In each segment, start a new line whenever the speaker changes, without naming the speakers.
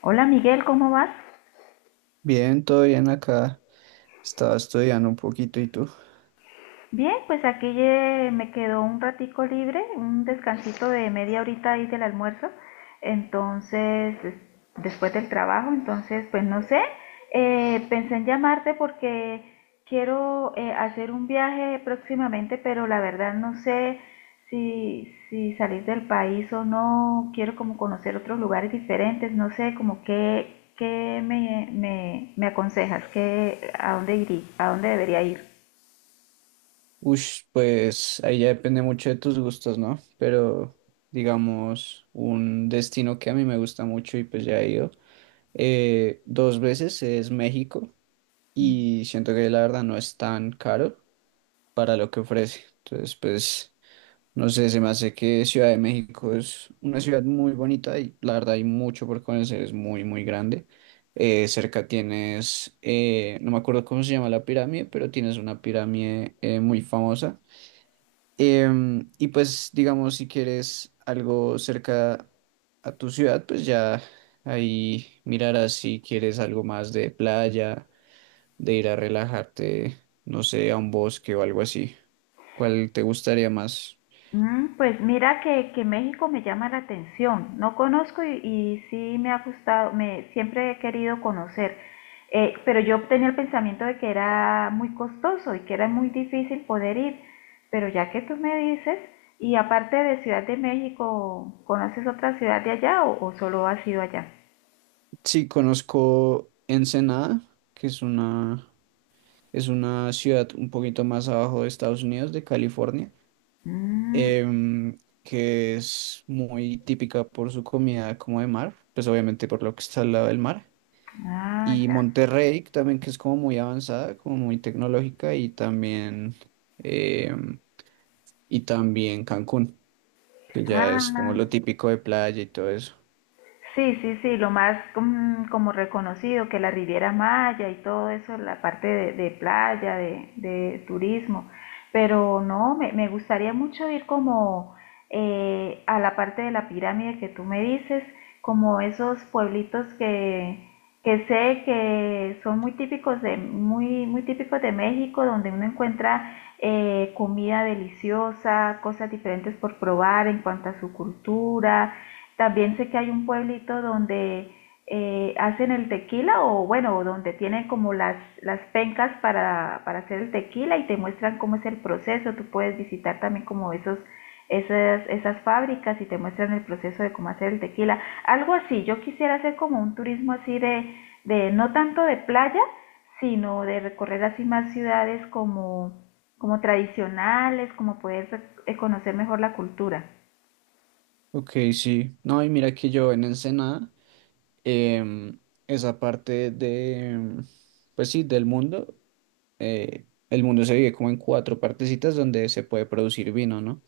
Hola Miguel, ¿cómo vas?
Bien, todo bien acá. Estaba estudiando un poquito, ¿y tú?
Bien, pues aquí me quedó un ratico libre, un descansito de media horita ahí del almuerzo, entonces, después del trabajo, entonces, pues no sé, pensé en llamarte porque quiero hacer un viaje próximamente, pero la verdad no sé si salir del país o no, quiero como conocer otros lugares diferentes, no sé, como qué, qué me aconsejas, qué, a dónde iría, a dónde debería ir.
Ush, pues ahí ya depende mucho de tus gustos, ¿no? Pero digamos, un destino que a mí me gusta mucho y pues ya he ido dos veces es México, y siento que la verdad no es tan caro para lo que ofrece. Entonces, pues no sé, se me hace que Ciudad de México es una ciudad muy bonita y la verdad hay mucho por conocer, es muy, muy grande. Cerca tienes, no me acuerdo cómo se llama la pirámide, pero tienes una pirámide muy famosa. Y pues, digamos, si quieres algo cerca a tu ciudad, pues ya ahí mirarás si quieres algo más de playa, de ir a relajarte, no sé, a un bosque o algo así. ¿Cuál te gustaría más?
Mm, pues mira que México me llama la atención. No conozco y sí me ha gustado, me siempre he querido conocer. Pero yo tenía el pensamiento de que era muy costoso y que era muy difícil poder ir. Pero ya que tú me dices, y aparte de Ciudad de México, ¿conoces otra ciudad de allá o solo has ido allá?
Sí, conozco Ensenada, que es una ciudad un poquito más abajo de Estados Unidos, de California,
Mm,
em, que es muy típica por su comida como de mar, pues obviamente por lo que está al lado del mar.
ah,
Y
ya.
Monterrey que también, que es como muy avanzada, como muy tecnológica, y también, em, y también Cancún, que ya es como
Ah,
lo típico de playa y todo eso.
sí, sí, sí, lo más como reconocido que la Riviera Maya y todo eso, la parte de playa, de turismo, pero no, me gustaría mucho ir como a la parte de la pirámide que tú me dices, como esos pueblitos que sé que son muy típicos de, muy, muy típicos de México, donde uno encuentra comida deliciosa, cosas diferentes por probar en cuanto a su cultura, también sé que hay un pueblito donde hacen el tequila o bueno, donde tienen como las pencas para hacer el tequila y te muestran cómo es el proceso. Tú puedes visitar también como esos esas fábricas y te muestran el proceso de cómo hacer el tequila. Algo así, yo quisiera hacer como un turismo así de no tanto de playa, sino de recorrer así más ciudades como, como tradicionales, como poder conocer mejor la cultura.
Ok, sí. No, y mira que yo en Ensenada, em, esa parte de, pues sí, del mundo, el mundo se divide como en cuatro partecitas donde se puede producir vino, ¿no?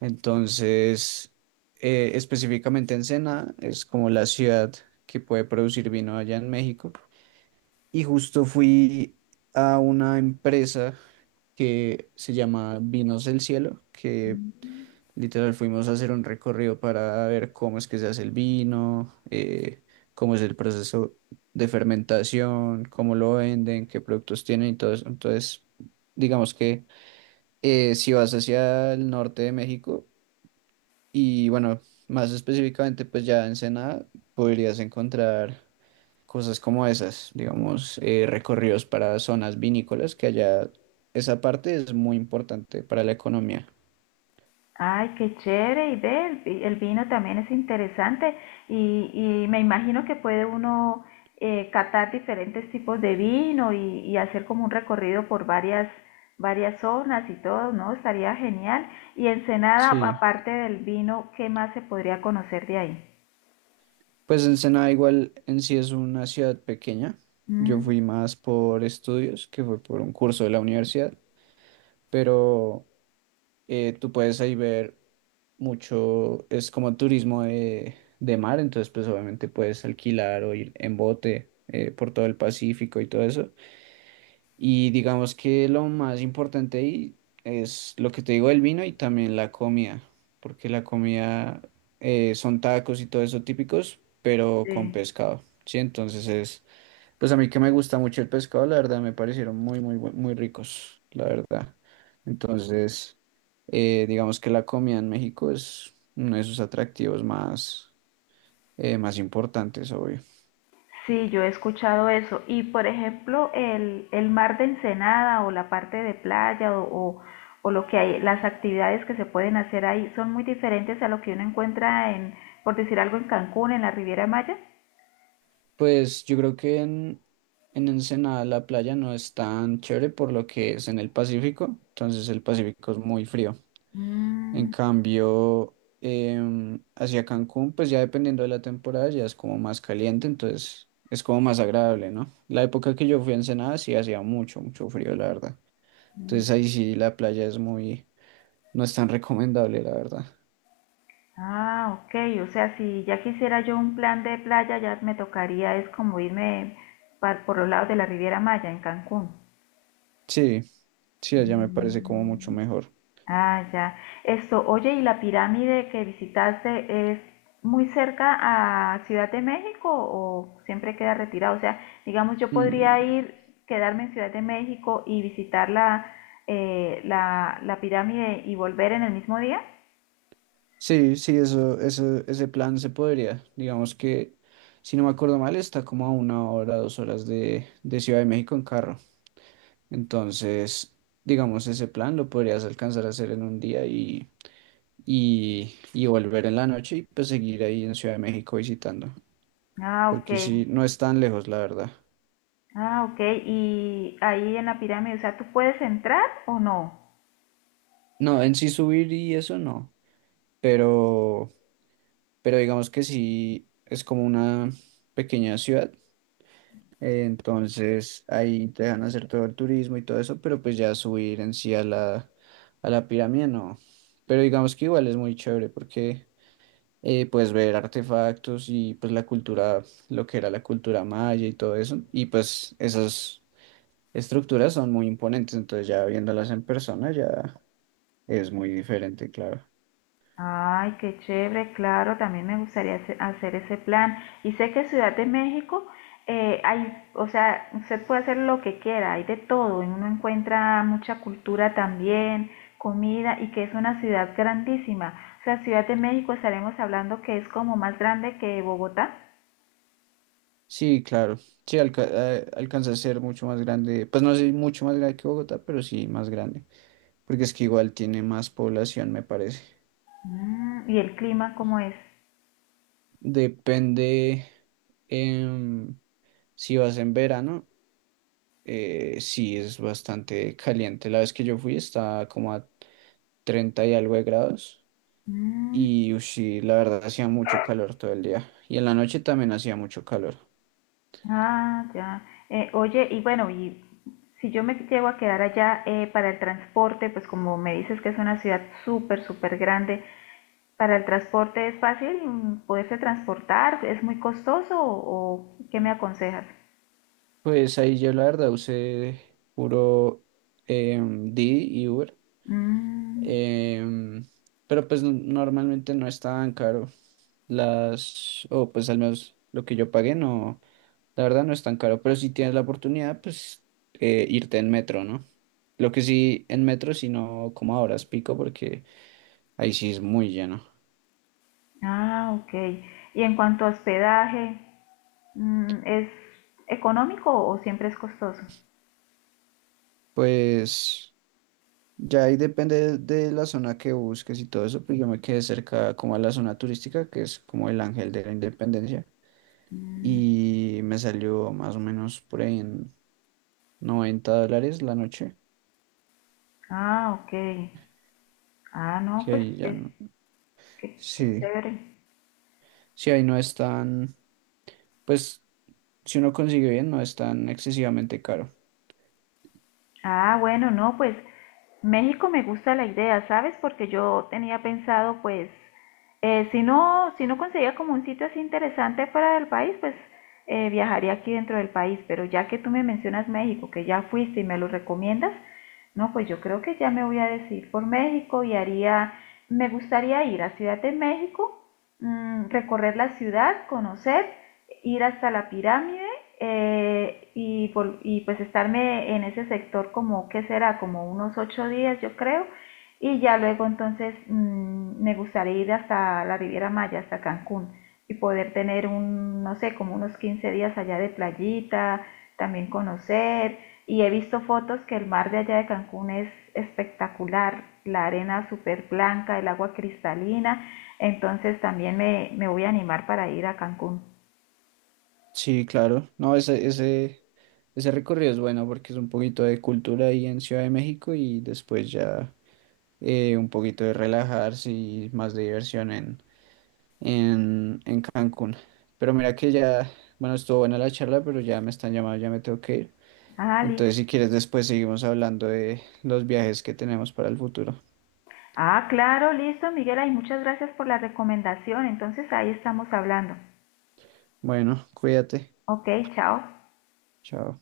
Entonces, específicamente Ensenada es como la ciudad que puede producir vino allá en México. Y justo fui a una empresa que se llama Vinos del Cielo, que literal, fuimos a hacer un recorrido para ver cómo es que se hace el vino, cómo es el proceso de fermentación, cómo lo venden, qué productos tienen y todo eso. Entonces, digamos que si vas hacia el norte de México y bueno, más específicamente pues ya en Ensenada, podrías encontrar cosas como esas, digamos, recorridos para zonas vinícolas, que allá esa parte es muy importante para la economía.
Ay, qué chévere, y ve, el vino también es interesante y, y me imagino que puede uno catar diferentes tipos de vino y hacer como un recorrido por varias, varias zonas y todo, ¿no? Estaría genial. Y Ensenada,
Sí.
aparte del vino, ¿qué más se podría conocer de ahí?
Pues Ensenada igual en sí es una ciudad pequeña. Yo
Mm,
fui más por estudios, que fue por un curso de la universidad, pero tú puedes ahí ver mucho, es como turismo de, mar, entonces pues obviamente puedes alquilar o ir en bote por todo el Pacífico y todo eso. Y digamos que lo más importante ahí es lo que te digo del vino y también la comida, porque la comida son tacos y todo eso típicos, pero con
sí.
pescado, ¿sí? Entonces es, pues a mí que me gusta mucho el pescado, la verdad me parecieron muy, muy, muy ricos, la verdad. Entonces, digamos que la comida en México es uno de sus atractivos más importantes, obvio.
Sí, yo he escuchado eso. Y por ejemplo, el mar de Ensenada o la parte de playa o lo que hay, las actividades que se pueden hacer ahí son muy diferentes a lo que uno encuentra en, por decir algo, en Cancún, en la Riviera Maya.
Pues yo creo que en Ensenada la playa no es tan chévere por lo que es en el Pacífico, entonces el Pacífico es muy frío. En
Mm,
cambio, hacia Cancún, pues ya dependiendo de la temporada, ya es como más caliente, entonces es como más agradable, ¿no? La época que yo fui a Ensenada sí hacía mucho, mucho frío, la verdad.
mm.
Entonces ahí sí la playa es muy, no es tan recomendable, la verdad.
Ah, ok. O sea, si ya quisiera yo un plan de playa, ya me tocaría es como irme por los lados de la Riviera Maya, en Cancún.
Sí, sí, allá me parece como mucho
Mm.
mejor.
Ah, ya. Esto, oye, ¿y la pirámide que visitaste es muy cerca a Ciudad de México o siempre queda retirado? O sea, digamos, yo podría
Mm.
ir, quedarme en Ciudad de México y visitar la pirámide y volver en el mismo día.
Sí, sí, eso, ese plan se podría. Digamos que, si no me acuerdo mal, está como a una hora, 2 horas de, Ciudad de México en carro. Entonces, digamos, ese plan lo podrías alcanzar a hacer en un día y volver en la noche y pues seguir ahí en Ciudad de México visitando.
Ah, ok.
Porque sí, no es tan lejos, la verdad.
Ah, ok. Y ahí en la pirámide, o sea, ¿tú puedes entrar o no?
No, en sí subir y eso no. Pero, pero digamos que sí, es como una pequeña ciudad. Entonces ahí te dejan hacer todo el turismo y todo eso, pero pues ya subir en sí a la pirámide no. Pero digamos que igual es muy chévere porque puedes ver artefactos y pues la cultura, lo que era la cultura maya y todo eso. Y pues esas estructuras son muy imponentes, entonces ya viéndolas en persona ya es muy diferente, claro.
Ay, qué chévere, claro, también me gustaría hacer ese plan. Y sé que Ciudad de México, hay, o sea, usted puede hacer lo que quiera, hay de todo, y uno encuentra mucha cultura también, comida, y que es una ciudad grandísima. O sea, Ciudad de México estaremos hablando que es como más grande que Bogotá.
Sí, claro. Sí, alcanza a ser mucho más grande. Pues no sé, mucho más grande que Bogotá, pero sí más grande, porque es que igual tiene más población, me parece.
Mm, ¿y el clima cómo es?
Depende, em, si vas en verano, sí es bastante caliente. La vez que yo fui estaba como a 30 y algo de grados
Mm.
y ush, sí, la verdad hacía mucho calor todo el día y en la noche también hacía mucho calor.
Ah, ya. Oye, y bueno, y si yo me llego a quedar allá para el transporte, pues como me dices que es una ciudad súper, súper grande, ¿para el transporte es fácil mm, poderse transportar? ¿Es muy costoso o qué me aconsejas?
Pues ahí yo la verdad usé puro Didi y Uber,
Mm,
em, pero pues normalmente no es tan caro. Las, o pues al menos lo que yo pagué, no, la verdad no es tan caro, pero si tienes la oportunidad, pues irte en metro, ¿no? Lo que sí, en metro, sino como ahora es pico, porque ahí sí es muy lleno.
ah, ok. Y en cuanto a hospedaje, mm, ¿es económico o siempre es costoso?
Pues ya ahí depende de, la zona que busques y todo eso, pues yo me quedé cerca como a la zona turística, que es como el Ángel de la Independencia,
Mm,
y me salió más o menos por ahí en $90 la noche,
ah, ok. Ah, no,
que
pues
ahí ya
es,
no.
qué, qué
Sí.
chévere.
Sí, ahí no están. Pues si uno consigue bien, no es tan excesivamente caro.
Ah, bueno, no, pues México me gusta la idea, ¿sabes? Porque yo tenía pensado, pues, si no, si no conseguía como un sitio así interesante fuera del país, pues viajaría aquí dentro del país. Pero ya que tú me mencionas México, que ya fuiste y me lo recomiendas, no, pues yo creo que ya me voy a decidir por México y haría, me gustaría ir a Ciudad de México, mm, recorrer la ciudad, conocer, ir hasta la pirámide y pues estarme en ese sector como, ¿qué será? Como unos 8 días, yo creo. Y ya luego entonces mm, me gustaría ir hasta la Riviera Maya, hasta Cancún, y poder tener un, no sé, como unos 15 días allá de playita, también conocer. Y he visto fotos que el mar de allá de Cancún es espectacular, la arena súper blanca, el agua cristalina. Entonces también me voy a animar para ir a Cancún.
Sí, claro. No, ese recorrido es bueno porque es un poquito de cultura ahí en Ciudad de México y después ya un poquito de relajarse y más de diversión en, en Cancún. Pero mira que ya, bueno, estuvo buena la charla, pero ya me están llamando, ya me tengo que ir.
Ah,
Entonces,
listo.
si quieres, después seguimos hablando de los viajes que tenemos para el futuro.
Ah, claro, listo, Miguel. Ay, muchas gracias por la recomendación. Entonces ahí estamos hablando.
Bueno, cuídate.
Ok, chao.
Chao.